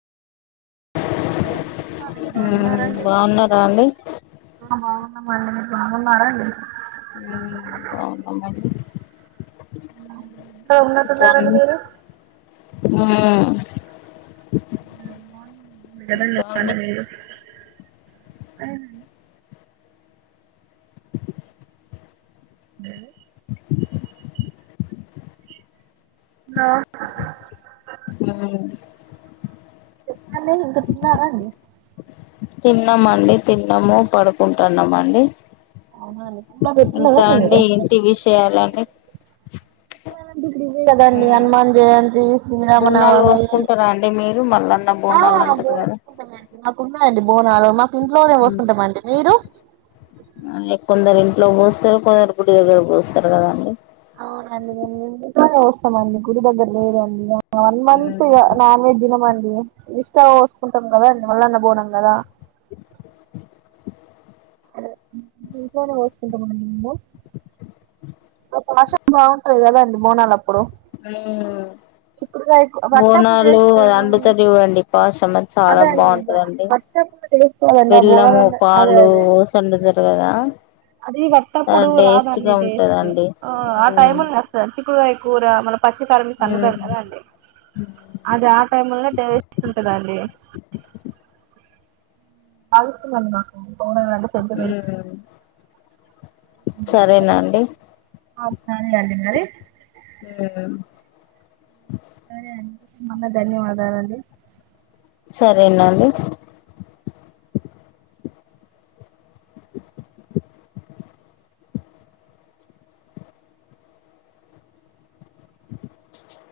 ఏం చేస్తున్నారండి ఉమ్ బాగున్నారండి బాగున్నరా అండి ఆ మీరు బాగున్నారండి ఉమ్ బాగున్నామండి ఎక్కడ ఉన్నట్టున్నారండి పాండి మీరు ఉమ్ [inaudible] మీరు ఇంకా అండి అ ఉమ్ లో హుమ్ చెప్పాలి ఇంక తిన్నారా అండి తిన్నా మండి తిన్నాము పడుకుంటున్నాము అండి అవునా అండి పుల్ల ఇంకా పెట్టుకున్నారండి అండి మీరు ఎంటి విషయాలండి విషయాలేంటి బిజీ కదండి హనుమాన్ జయంతి బోనాలు శ్రీరామనవమి మేమ్ పోసుకుంటారా అండి మీరు మల్లన్న బోనాలు అంటారు కదా జేసుకుంటామండి మాకు ఉన్నాయండి బోనాలు మాకు ఇంట్లోనే ఉమ్ మోసుంటామండి మీరు అదే కొందరు ఇంట్లో మోస్తారు కొందరు గుడి దగ్గర మోస్తారు కదండి అవునండి మేము చేస్తామండి గుడి దగ్గర లేదండి వన్ మంత్ ఇగ ఉమ్ నన్వేజ్ దిన మంత ఇష్ట పోసుకుంటాం కదా మల్లన్న బోనం కదా ఇంట్లోనే మోసుకుంటా మండి పాష బాగుంటది కదండి బోనాలప్పుడు ఉమ్ చిక్కుడుకాయ వట్టప్పుడు బోనాలు టేస్ట్ అది అండుతారు చూడండి పాసమది చాల అదే అండి బాగుంటదండి వట్టప్పుడు టేస్ట్ రాదండి ఆ బోనాల బెల్లము అదే పాలు అదే సండుతరు కదా అది వత్తప్పుడు టేస్ట్ గా రాదండి టేస్ట్ ఉంటదండి ఆ ఆ మ్మ్ టైమ్ల్ వస్తది చిక్కుడుగాయ కూర పచ్చి తరమి సన్న మ్మ్ పెడ్తార అండి అది ఆ టైమ్ లోనె టేస్టు ఉంటదండి చాల ఇష్టమండి నాకు పొంగలం ఉమ్ చరేనండి ఆ [unintelligible] మరి ఆ సరే అండి మన్న ధన్యవాదాలు అండి సరేనండి